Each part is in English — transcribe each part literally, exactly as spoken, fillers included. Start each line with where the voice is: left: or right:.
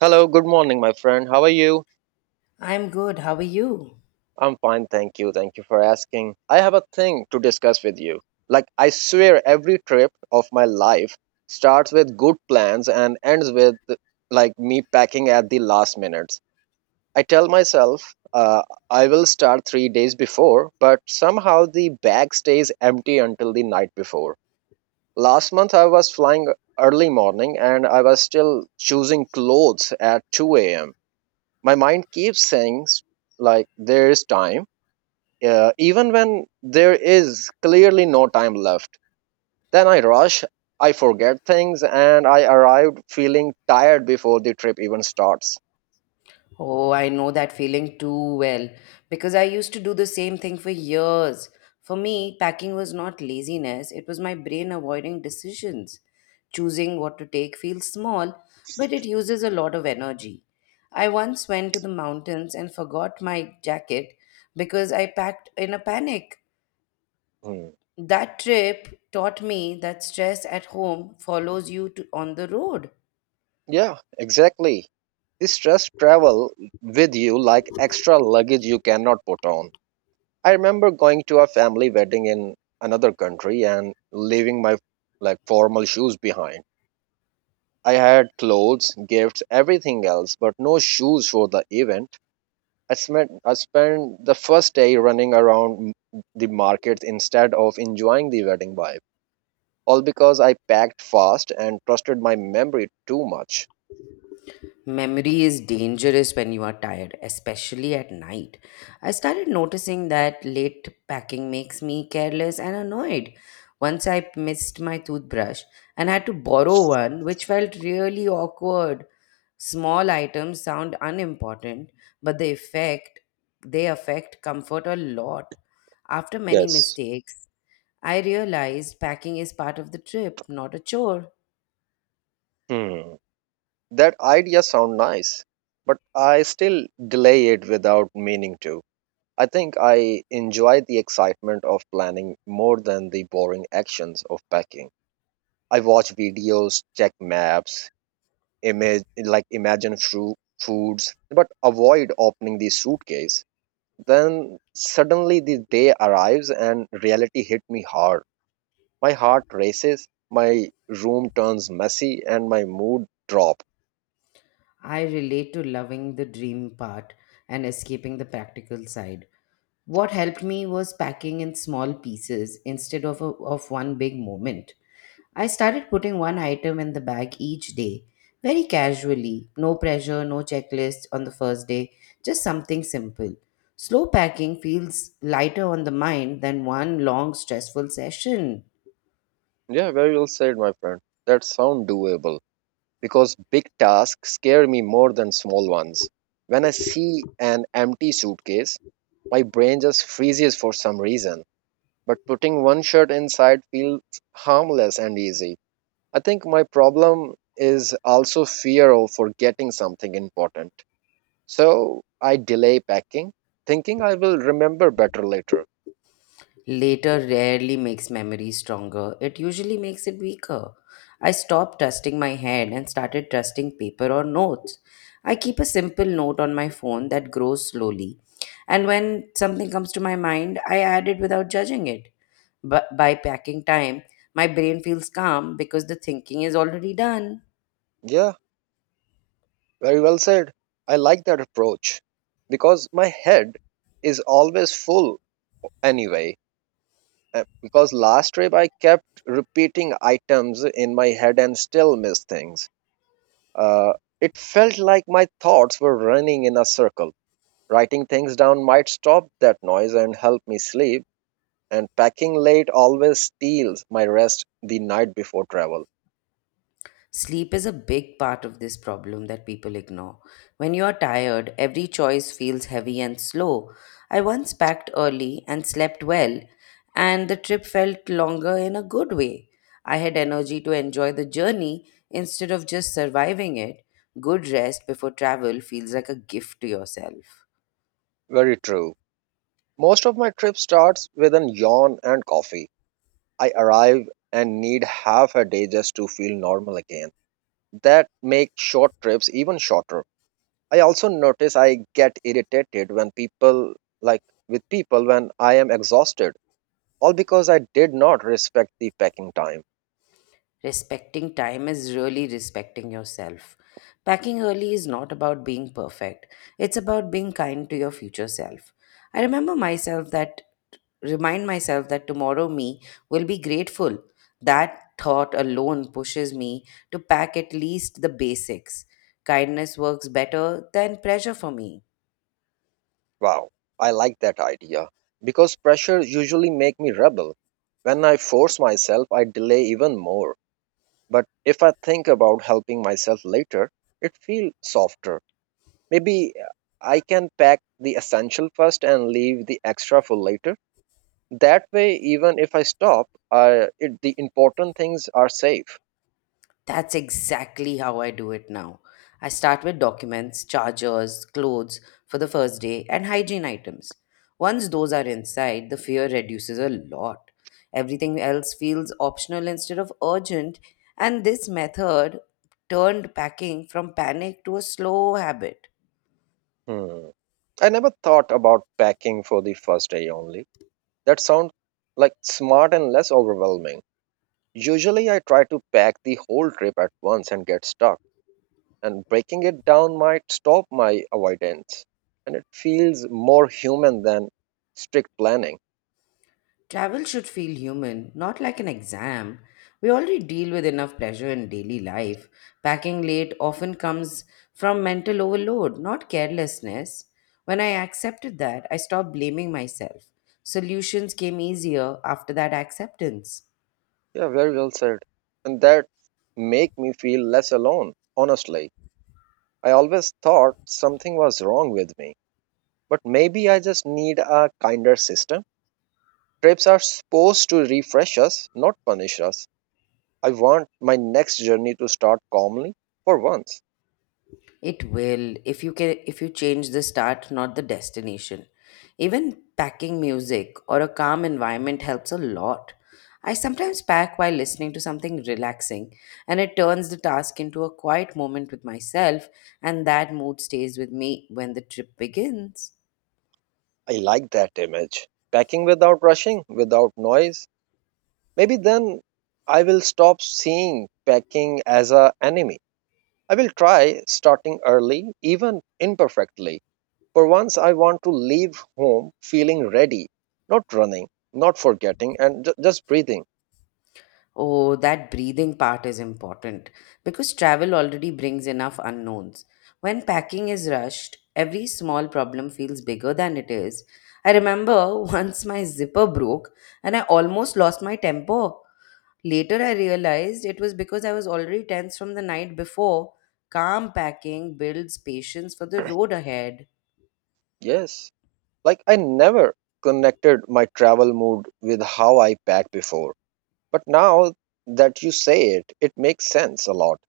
right: Hello, good morning, my friend. How are you?
left: I'm good. How are you?
right: I'm fine, thank you. Thank you for asking. I have a thing to discuss with you. Like, I swear every trip of my life starts with good plans and ends with like me packing at the last minutes. I tell myself uh, I will start three days before, but somehow the bag stays empty until the night before. Last month I was flying early morning and I was still choosing clothes at two a.m. My mind keeps saying s- like there is time, uh, even when there is clearly no time left. Then I rush, I forget things, and I arrived feeling tired before the trip even starts.
left: Oh, I know that feeling too well because I used to do the same thing for years. For me, packing was not laziness, it was my brain avoiding decisions. Choosing what to take feels small, but it uses a lot of energy. I once went to the mountains and forgot my jacket because I packed in a panic.
right: Hmm.
left: That trip taught me that stress at home follows you to, on the road.
right: Yeah, exactly. This stress travel with you like extra luggage you cannot put on. I remember going to a family wedding in another country and leaving my like formal shoes behind. I had clothes, gifts, everything else, but no shoes for the event. I spent, I spent the first day running around the markets instead of enjoying the wedding vibe, all because I packed fast and trusted my memory too much.
left: Memory is dangerous when you are tired, especially at night. I started noticing that late packing makes me careless and annoyed. Once I missed my toothbrush and had to borrow one, which felt really awkward. Small items sound unimportant, but the effect they affect comfort a lot. After many
right: Yes.
left: mistakes, I realized packing is part of the trip, not a chore.
right: Hmm. That idea sound nice, but I still delay it without meaning to. I think I enjoy the excitement of planning more than the boring actions of packing. I watch videos, check maps, image like imagine fru- foods but avoid opening the suitcase. Then suddenly the day arrives and reality hit me hard. My heart races, my room turns messy, and my mood drop.
left: I relate to loving the dream part and escaping the practical side. What helped me was packing in small pieces instead of, a, of one big moment. I started putting one item in the bag each day, very casually, no pressure, no checklist on the first day, just something simple. Slow packing feels lighter on the mind than one long, stressful session.
right: Yeah, very well said, my friend. That sound doable because big tasks scare me more than small ones. When I see an empty suitcase, my brain just freezes for some reason, but putting one shirt inside feels harmless and easy. I think my problem is also fear of forgetting something important. So I delay packing, thinking I will remember better later.
left: Later rarely makes memory stronger, it usually makes it weaker. I stopped trusting my head and started trusting paper or notes. I keep a simple note on my phone that grows slowly, and when something comes to my mind, I add it without judging it. But by packing time, my brain feels calm because the thinking is already done.
right: Yeah, very well said. I like that approach because my head is always full anyway. Uh, Because last trip I kept repeating items in my head and still missed things. Uh, it felt like my thoughts were running in a circle. Writing things down might stop that noise and help me sleep, and packing late always steals my rest the night before travel.
left: Sleep is a big part of this problem that people ignore. When you are tired, every choice feels heavy and slow. I once packed early and slept well, and the trip felt longer in a good way. I had energy to enjoy the journey instead of just surviving it. Good rest before travel feels like a gift to yourself.
right: Very true. Most of my trip starts with a yawn and coffee. I arrive and need half a day just to feel normal again. That makes short trips even shorter. I also notice I get irritated when people, like with people, when I am exhausted, all because I did not respect the packing time.
left: Respecting time is really respecting yourself. Packing early is not about being perfect, it's about being kind to your future self. I remember myself that remind myself that tomorrow me will be grateful. That thought alone pushes me to pack at least the basics. Kindness works better than pressure for me.
right: Wow, I like that idea because pressure usually make me rebel. When I force myself, I delay even more. But if I think about helping myself later, it feels softer. Maybe I can pack the essential first and leave the extra for later. That way, even if I stop, I, it, the important things are safe.
left: That's exactly how I do it now. I start with documents, chargers, clothes for the first day, and hygiene items. Once those are inside, the fear reduces a lot. Everything else feels optional instead of urgent, and this method turned packing from panic to a slow habit.
right: Hmm. I never thought about packing for the first day only. That sounds like smart and less overwhelming. Usually, I try to pack the whole trip at once and get stuck, and breaking it down might stop my avoidance. And it feels more human than strict planning.
left: Travel should feel human, not like an exam. We already deal with enough pleasure in daily life. Packing late often comes from mental overload, not carelessness. When I accepted that, I stopped blaming myself. Solutions came easier after that acceptance.
right: Yeah, very well said. And that make me feel less alone, honestly. I always thought something was wrong with me, but maybe I just need a kinder system. Trips are supposed to refresh us, not punish us. I want my next journey to start calmly for once.
left: It will if you can if you change the start, not the destination. Even packing music or a calm environment helps a lot. I sometimes pack while listening to something relaxing, and it turns the task into a quiet moment with myself, and that mood stays with me when the trip begins.
right: I like that image. Packing without rushing, without noise. Maybe then I will stop seeing packing as an enemy. I will try starting early, even imperfectly. For once, I want to leave home feeling ready, not running, not forgetting, and ju- just breathing.
left: Oh, that breathing part is important because travel already brings enough unknowns. When packing is rushed, every small problem feels bigger than it is. I remember once my zipper broke and I almost lost my temper. Later, I realized it was because I was already tense from the night before. Calm packing builds patience for the road ahead.
right: Yes, like I never connected my travel mood with how I pack before. But now that you say it, it makes sense a lot.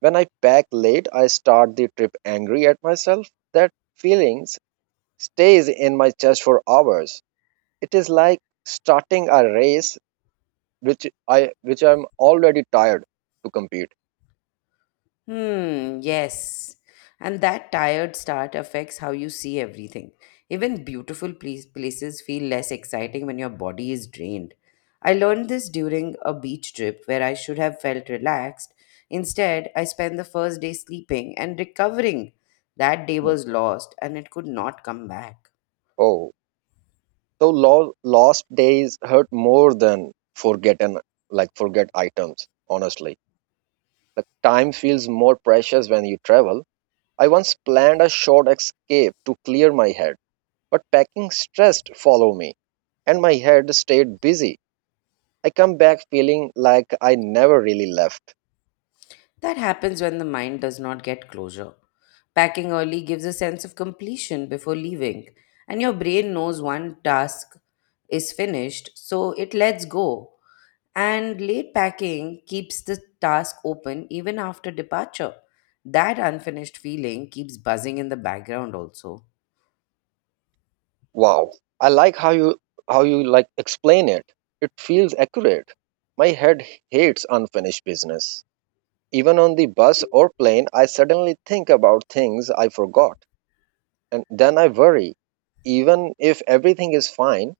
right: When I pack late, I start the trip angry at myself. That feelings stays in my chest for hours. It is like starting a race which I which I'm already tired to compete.
left: Hmm, yes. And that tired start affects how you see everything. Even beautiful place- places feel less exciting when your body is drained. I learned this during a beach trip where I should have felt relaxed. Instead, I spent the first day sleeping and recovering. That day
right: Mm.
left: was lost and it could not come back.
right: Oh, so lo- lost days hurt more than forgotten like forget items. Honestly, like time feels more precious when you travel. I once planned a short escape to clear my head, but packing stressed follow me, and my head stayed busy. I come back feeling like I never really left.
left: That happens when the mind does not get closure. Packing early gives a sense of completion before leaving, and your brain knows one task is finished, so it lets go. And late packing keeps the task open even after departure. That unfinished feeling keeps buzzing in the background also.
right: Wow. I like how you how you like explain it. It feels accurate. My head hates unfinished business. Even on the bus or plane, I suddenly think about things I forgot and then I worry. Even if everything is fine,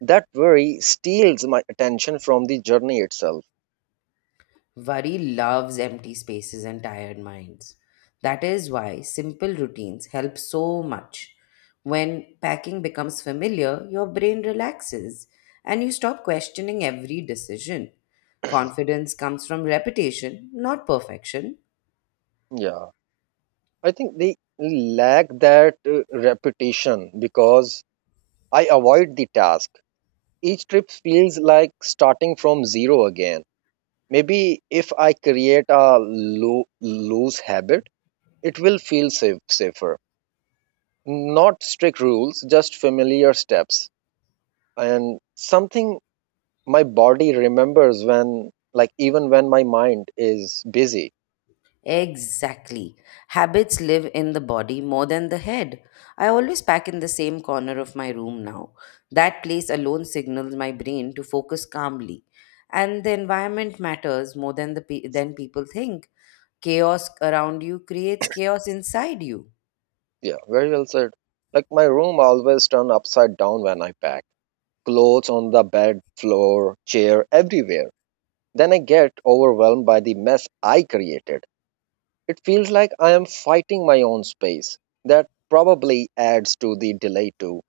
right: that worry steals my attention from the journey itself.
left: Worry loves empty spaces and tired minds. That is why simple routines help so much. When packing becomes familiar, your brain relaxes and you stop questioning every decision. Confidence comes from repetition, not perfection.
right: Yeah. I think they lack that uh, repetition because I avoid the task. Each trip feels like starting from zero again. Maybe if I create a loo- loose habit, it will feel safe, safer. Not strict rules, just familiar steps and something my body remembers when, like, even when my mind is busy.
left: Exactly. Habits live in the body more than the head. I always pack in the same corner of my room now. That place alone signals my brain to focus calmly. And the environment matters more than the pe- than people think. Chaos around you creates chaos inside you.
right: Yeah, very well said. Like, my room always turn upside down when I pack. Clothes on the bed, floor, chair, everywhere. Then I get overwhelmed by the mess I created. It feels like I am fighting my own space. That probably adds to the delay too.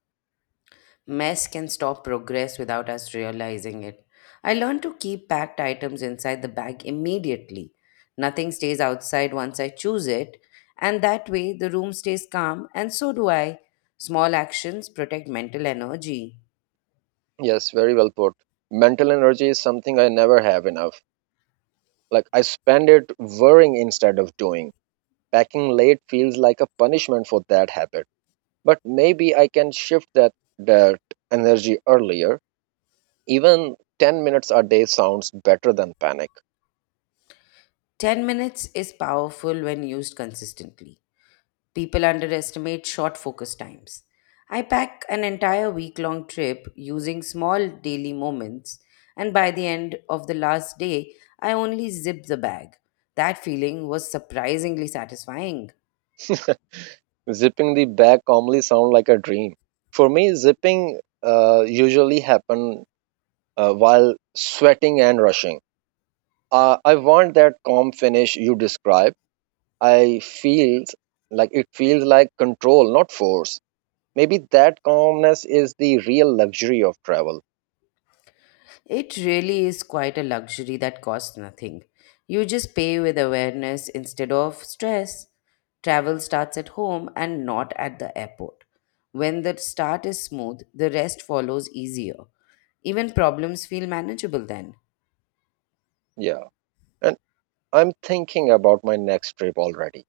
left: Mess can stop progress without us realizing it. I learned to keep packed items inside the bag immediately. Nothing stays outside once I choose it, and that way the room stays calm, and so do I. Small actions protect mental energy.
right: Yes, very well put. Mental energy is something I never have enough. Like I spend it worrying instead of doing. Packing late feels like a punishment for that habit. But maybe I can shift that that energy earlier. Even ten minutes a day sounds better than panic.
left: ten minutes is powerful when used consistently. People underestimate short focus times. I pack an entire week long trip using small daily moments, and by the end of the last day, I only zip the bag. That feeling was surprisingly satisfying.
right: Zipping the bag calmly sounds like a dream. For me, zipping uh, usually happen uh, while sweating and rushing. Uh, I want that calm finish you describe. I feels like it feels like control, not force. Maybe that calmness is the real luxury of travel.
left: It really is quite a luxury that costs nothing. You just pay with awareness instead of stress. Travel starts at home and not at the airport. When the start is smooth, the rest follows easier. Even problems feel manageable then.
right: Yeah, and I'm thinking about my next trip already.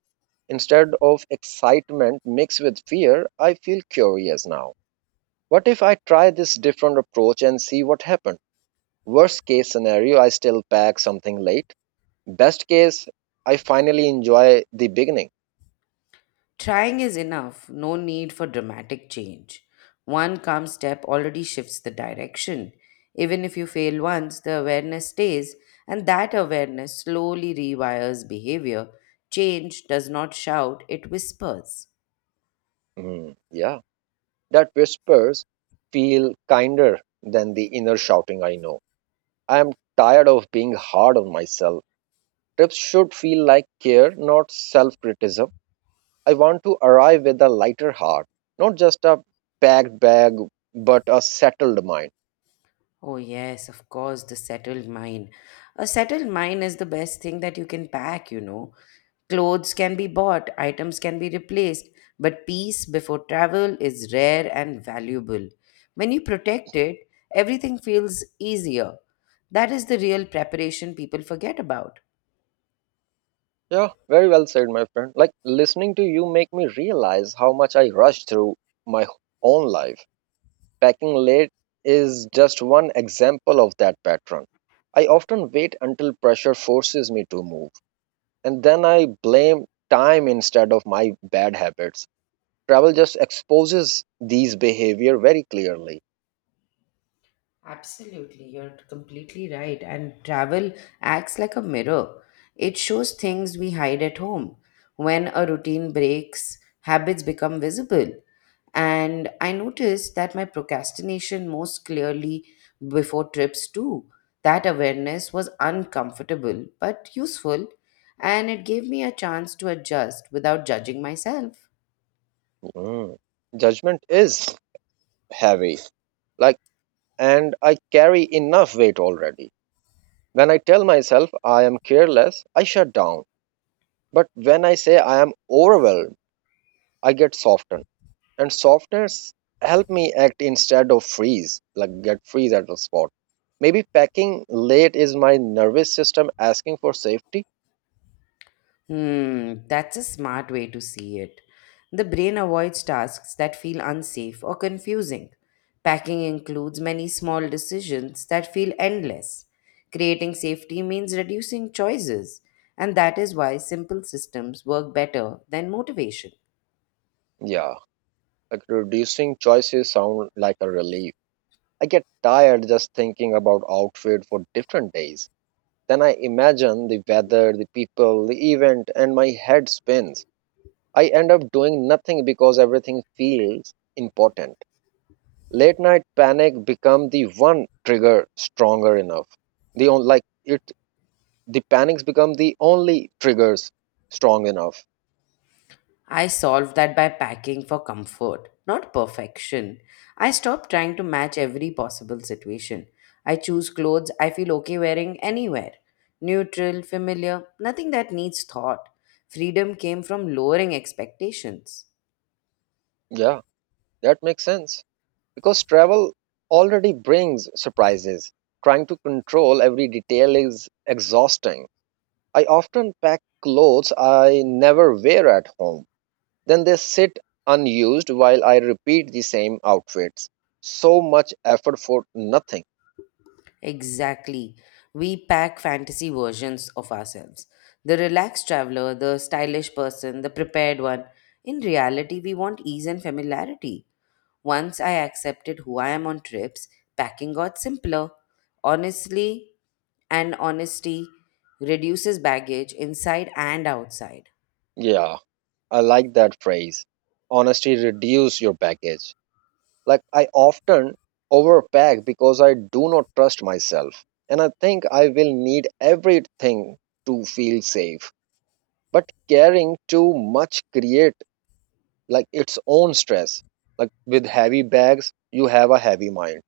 right: Instead of excitement mixed with fear, I feel curious now. What if I try this different approach and see what happens? Worst case scenario, I still pack something late. Best case, I finally enjoy the beginning.
left: Trying is enough, no need for dramatic change. One calm step already shifts the direction. Even if you fail once, the awareness stays, and that awareness slowly rewires behavior. Change does not shout, it whispers.
right: Mm, yeah, that whispers feel kinder than the inner shouting I know. I am tired of being hard on myself. Trips should feel like care, not self criticism. I want to arrive with a lighter heart, not just a packed bag, but a settled mind.
left: Oh, yes, of course, the settled mind. A settled mind is the best thing that you can pack, you know. Clothes can be bought, items can be replaced, but peace before travel is rare and valuable. When you protect it, everything feels easier. That is the real preparation people forget about.
right: Yeah, very well said, my friend. Like listening to you make me realize how much I rush through my own life. Packing late is just one example of that pattern. I often wait until pressure forces me to move, and then I blame time instead of my bad habits. Travel just exposes these behavior very clearly.
left: Absolutely, you're completely right. And travel acts like a mirror. It shows things we hide at home. When a routine breaks, habits become visible. And I noticed that my procrastination most clearly before trips, too. That awareness was uncomfortable but useful, and it gave me a chance to adjust without judging myself.
right: Mm. Judgment is heavy, like, and I carry enough weight already. When I tell myself I am careless, I shut down. But when I say I am overwhelmed, I get softened, and softness help me act instead of freeze like get freeze at the spot. Maybe packing late is my nervous system asking for safety.
left: Hmm, that's a smart way to see it. The brain avoids tasks that feel unsafe or confusing. Packing includes many small decisions that feel endless. Creating safety means reducing choices, and that is why simple systems work better than motivation.
right: Yeah, like reducing choices sound like a relief. I get tired just thinking about outfit for different days. Then I imagine the weather, the people, the event, and my head spins. I end up doing nothing because everything feels important. Late night panic become the one trigger stronger enough the on like it The panics become the only triggers strong enough.
left: I solved that by packing for comfort, not perfection. I stopped trying to match every possible situation. I choose clothes I feel okay wearing anywhere. Neutral, familiar, nothing that needs thought. Freedom came from lowering expectations.
right: Yeah, that makes sense because travel already brings surprises. Trying to control every detail is exhausting. I often pack clothes I never wear at home, then they sit unused while I repeat the same outfits. So much effort for nothing.
left: Exactly. We pack fantasy versions of ourselves. The relaxed traveler, the stylish person, the prepared one. In reality, we want ease and familiarity. Once I accepted who I am on trips, packing got simpler. Honestly, and honesty reduces baggage inside and outside.
right: Yeah, I like that phrase. Honesty reduce your baggage. Like I often overpack because I do not trust myself and I think I will need everything to feel safe. But carrying too much create like its own stress. Like with heavy bags, you have a heavy mind.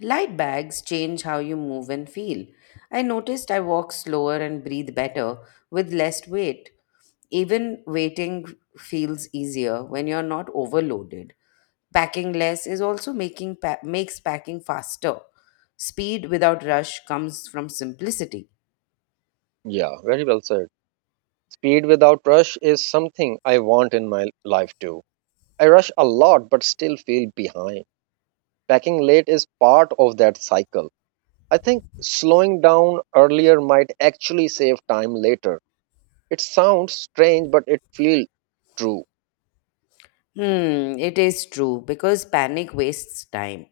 left: Light bags change how you move and feel. I noticed I walk slower and breathe better with less weight. Even waiting feels easier when you're not overloaded. Packing less is also making pa- makes packing faster. Speed without rush comes from simplicity.
right: Yeah, very well said. Speed without rush is something I want in my life too. I rush a lot but still feel behind. Packing late is part of that cycle. I think slowing down earlier might actually save time later. It sounds strange, but it feels true.
left: Hmm, it is true because panic wastes time.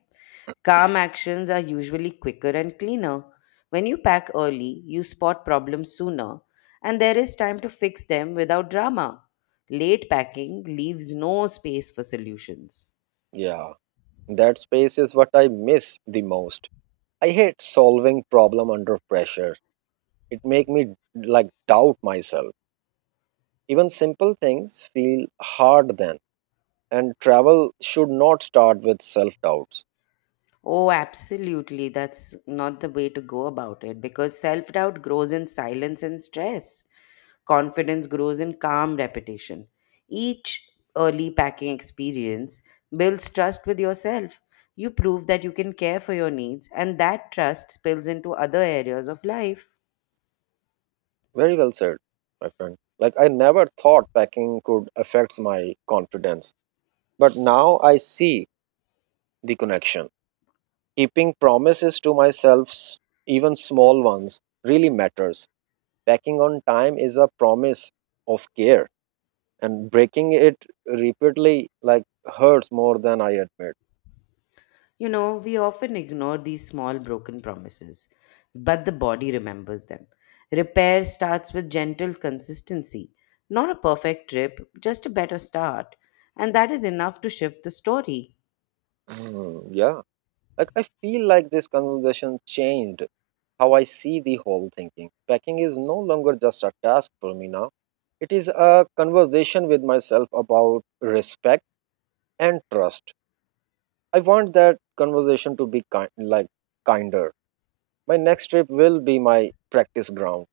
left: Calm actions are usually quicker and cleaner. When you pack early, you spot problems sooner, and there is time to fix them without drama. Late packing leaves no space for solutions.
right: Yeah, that space is what I miss the most. I hate solving problem under pressure. It make me like doubt myself. Even simple things feel hard then. And travel should not start with self doubts.
left: Oh, absolutely. That's not the way to go about it because self doubt grows in silence and stress. Confidence grows in calm repetition. Each early packing experience builds trust with yourself. You prove that you can care for your needs, and that trust spills into other areas of life.
right: Very well said, my friend. Like I never thought packing could affect my confidence, but now I see the connection. Keeping promises to myself, s- even small ones, really matters. Packing on time is a promise of care, and breaking it repeatedly like hurts more than I admit.
left: You know, we often ignore these small broken promises, but the body remembers them. Repair starts with gentle consistency, not a perfect trip, just a better start. And that is enough to shift the story.
right: Hmm, yeah, like I feel like this conversation changed how I see the whole thinking. Packing is no longer just a task for me now. It is a conversation with myself about respect and trust. I want that conversation to be kind, like kinder. My next trip will be my practice ground.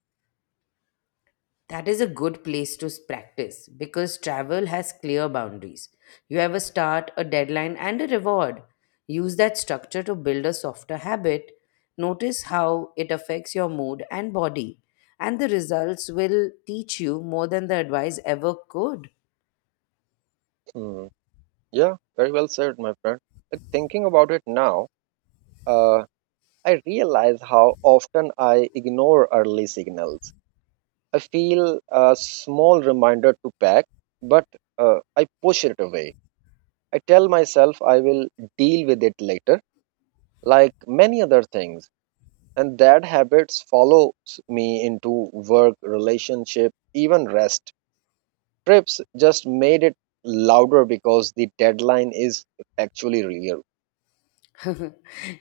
left: That is a good place to s- practice because travel has clear boundaries. You have a start, a deadline, and a reward. Use that structure to build a softer habit. Notice how it affects your mood and body, and the results will teach you more than the advice ever could.
right: Hmm. Yeah, very well said, my friend. But thinking about it now, uh, I realize how often I ignore early signals. I feel a small reminder to pack, but uh, I push it away. I tell myself I will deal with it later, like many other things. And that habits follows me into work, relationship, even rest. Trips just made it louder because the deadline is actually real.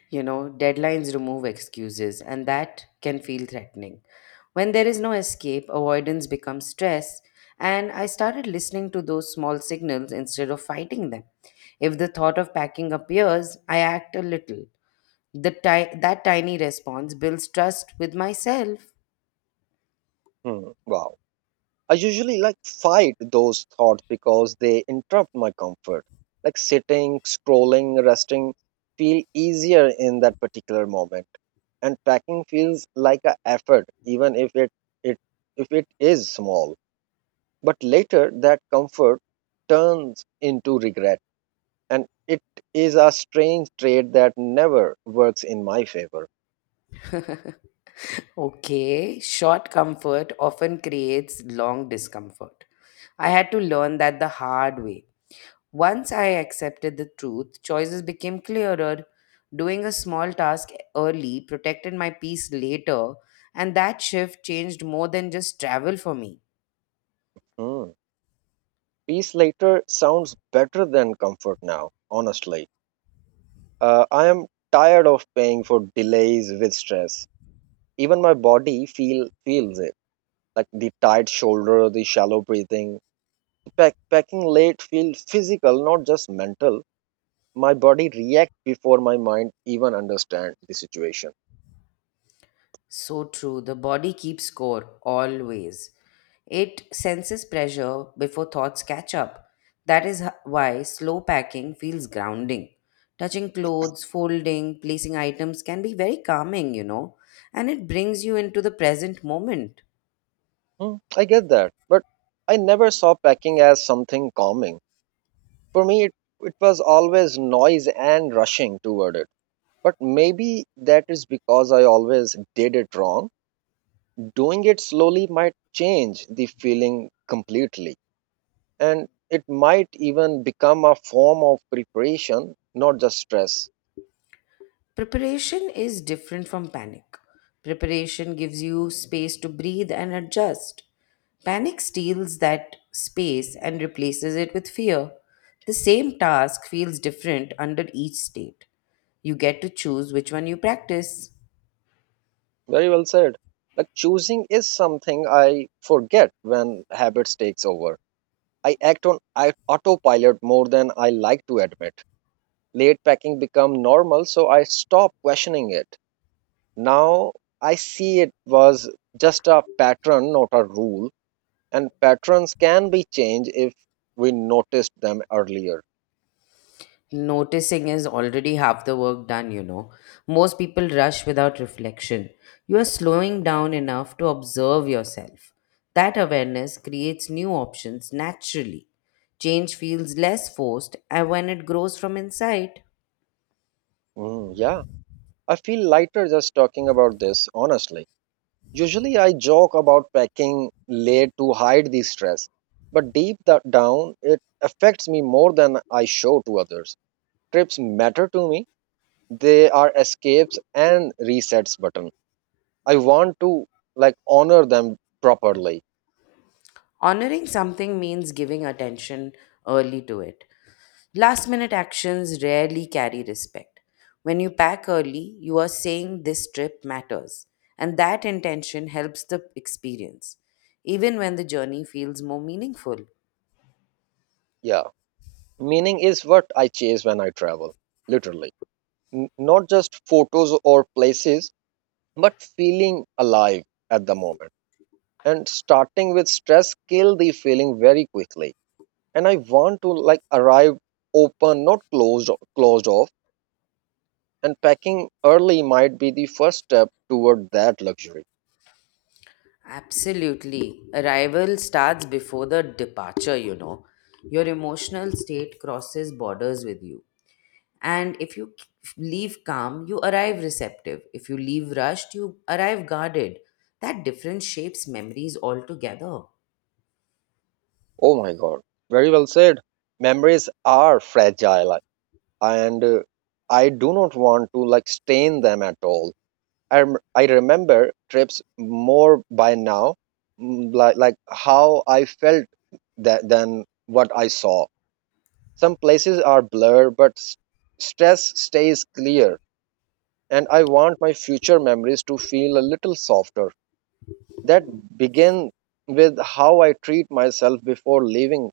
left: you know, deadlines remove excuses, and that can feel threatening. When there is no escape, avoidance becomes stress, and I started listening to those small signals instead of fighting them. If the thought of packing appears, I act a little. The ti- that tiny response builds trust with myself.
right: Hmm. Wow. I usually like fight those thoughts because they interrupt my comfort. Like sitting, scrolling, resting feel easier in that particular moment. And packing feels like an effort, even if it, it if it is small. But later that comfort turns into regret. And it is a strange trait that never works in my favor.
left: Okay, short comfort often creates long discomfort. I had to learn that the hard way. Once I accepted the truth, choices became clearer. Doing a small task early protected my peace later, and that shift changed more than just travel for me.
right: Mm, peace later sounds better than comfort now, honestly. Uh, I am tired of paying for delays with stress. Even my body feel feels it, like the tight shoulder, the shallow breathing. Pack, packing late feels physical, not just mental. My body reacts before my mind even understand the situation.
left: So true, the body keeps score always. It senses pressure before thoughts catch up. That is h- why slow packing feels grounding. Touching clothes, folding, placing items can be very calming, you know, and it brings you into the present moment.
right: Hmm, I get that, but I never saw packing as something calming. For me, it, it was always noise and rushing toward it. But maybe that is because I always did it wrong. Doing it slowly might change the feeling completely. And it might even become a form of preparation, not just stress.
left: Preparation is different from panic. Preparation gives you space to breathe and adjust. Panic steals that space and replaces it with fear. The same task feels different under each state. You get to choose which one you practice.
right: Very well said. Like choosing is something I forget when habits takes over. I act on I- autopilot more than I like to admit. Late packing become normal, so I stop questioning it. Now I see it was just a pattern, not a rule. And patterns can be changed if we noticed them earlier.
left: Noticing is already half the work done, you know. Most people rush without reflection. You are slowing down enough to observe yourself. That awareness creates new options naturally. Change feels less forced and when it grows from inside.
right: Mm, yeah, I feel lighter just talking about this, honestly. Usually, I joke about packing late to hide the stress, but deep da- down, it affects me more than I show to others. Trips matter to me, they are escapes and resets button. I want to like honor them properly.
left: Honoring something means giving attention early to it. Last minute actions rarely carry respect. When you pack early, you are saying this trip matters, and that intention helps the experience, even when the journey feels more meaningful.
right: Yeah, meaning is what I chase when I travel, literally. n- not just photos or places, but feeling alive at the moment. And starting with stress kill the feeling very quickly. And I want to like arrive open, not closed closed off. And packing early might be the first step toward that luxury.
left: Absolutely. Arrival starts before the departure, you know. Your emotional state crosses borders with you. And if you leave calm, you arrive receptive. If you leave rushed, you arrive guarded. That difference shapes memories altogether.
right: Oh my god. Very well said. Memories are fragile and uh, I do not want to like stain them at all. I, rem- I remember trips more by now, mm, like, like how I felt that, than what I saw. Some places are blurred, but s- stress stays clear. And I want my future memories to feel a little softer. That begin with how I treat myself before leaving.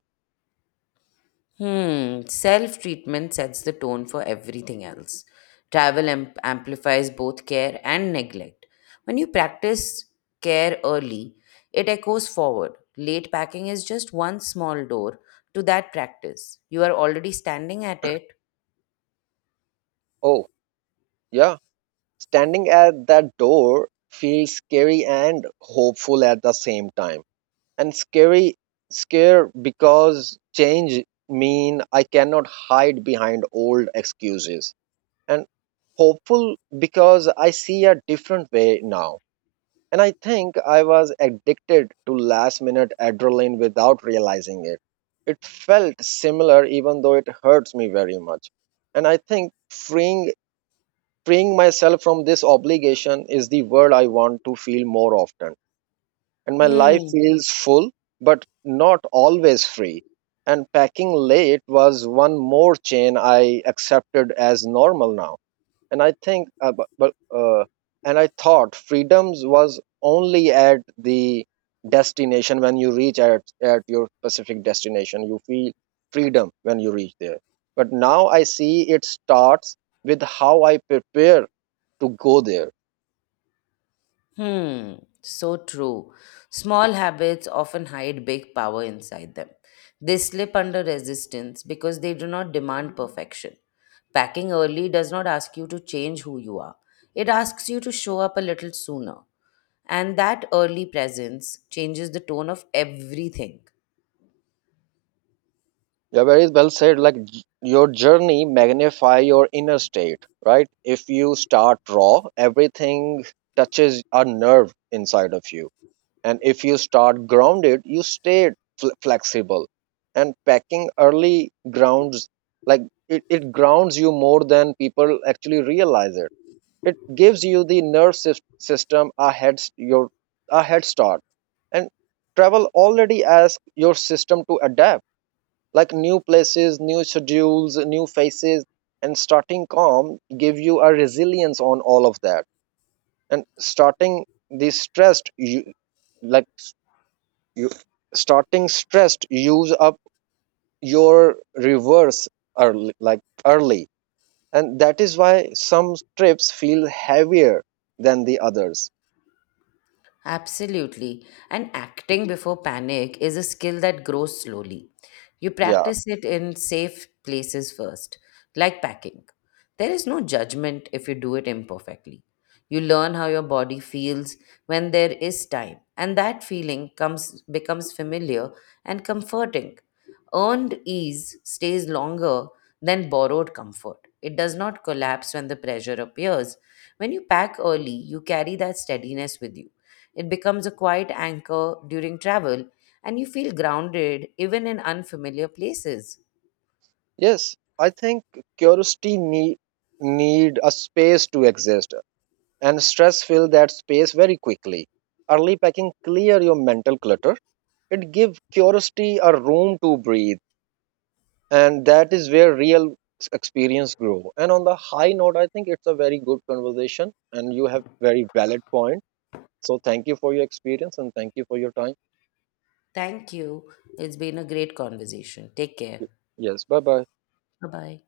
left: Hmm, self treatment sets the tone for everything else. Travel amp- amplifies both care and neglect. When you practice care early, it echoes forward. Late packing is just one small door to that practice. You are already standing at it.
right: Oh, yeah. Standing at that door feels scary and hopeful at the same time. And scary scare because change mean I cannot hide behind old excuses, and hopeful because I see a different way now. And I think I was addicted to last minute adrenaline without realizing it. It felt similar even though it hurts me very much. And I think freeing freeing myself from this obligation is the word I want to feel more often. And my life
left: Hmm.
right: feels full but not always free. And packing late was one more chain I accepted as normal now. And I think, uh, bu- but, uh, and I thought freedoms was only at the destination when you reach at, at your specific destination. You feel freedom when you reach there. But now I see it starts with how I prepare to go there.
left: Hmm, so true. Small habits often hide big power inside them. They slip under resistance because they do not demand perfection. Packing early does not ask you to change who you are, it asks you to show up a little sooner. And that early presence changes the tone of everything.
right: Yeah, very well said. Like j- your journey magnify your inner state, right? If you start raw, everything touches a nerve inside of you. And if you start grounded, you stay fl- flexible. And packing early grounds, like it, it grounds you more than people actually realize it. It gives you the nerve sys- system a head, s- your, a head start. And travel already asks your system to adapt like new places, new schedules, new faces. And starting calm give you a resilience on all of that. And starting the stressed you, like you starting stressed use up your reverse early like early, and that is why some trips feel heavier than the others.
left: Absolutely. And acting before panic is a skill that grows slowly. You
right: Yeah.
left: practice it in safe places first, like packing. There is no judgment if you do it imperfectly. You learn how your body feels when there is time, and that feeling comes becomes familiar and comforting. Earned ease stays longer than borrowed comfort. It does not collapse when the pressure appears. When you pack early, you carry that steadiness with you, it becomes a quiet anchor during travel, and you feel grounded even in unfamiliar places.
right: Yes, I think curiosity need need a space to exist, and stress fill that space very quickly. Early packing clear your mental clutter. It gives curiosity a room to breathe, and that is where real experience grow. And on the high note, I think it's a very good conversation, and you have very valid point. So thank you for your experience and thank you for your time.
left: Thank you. It's been a great conversation. Take care.
right: Yes, bye bye.
left: Bye bye.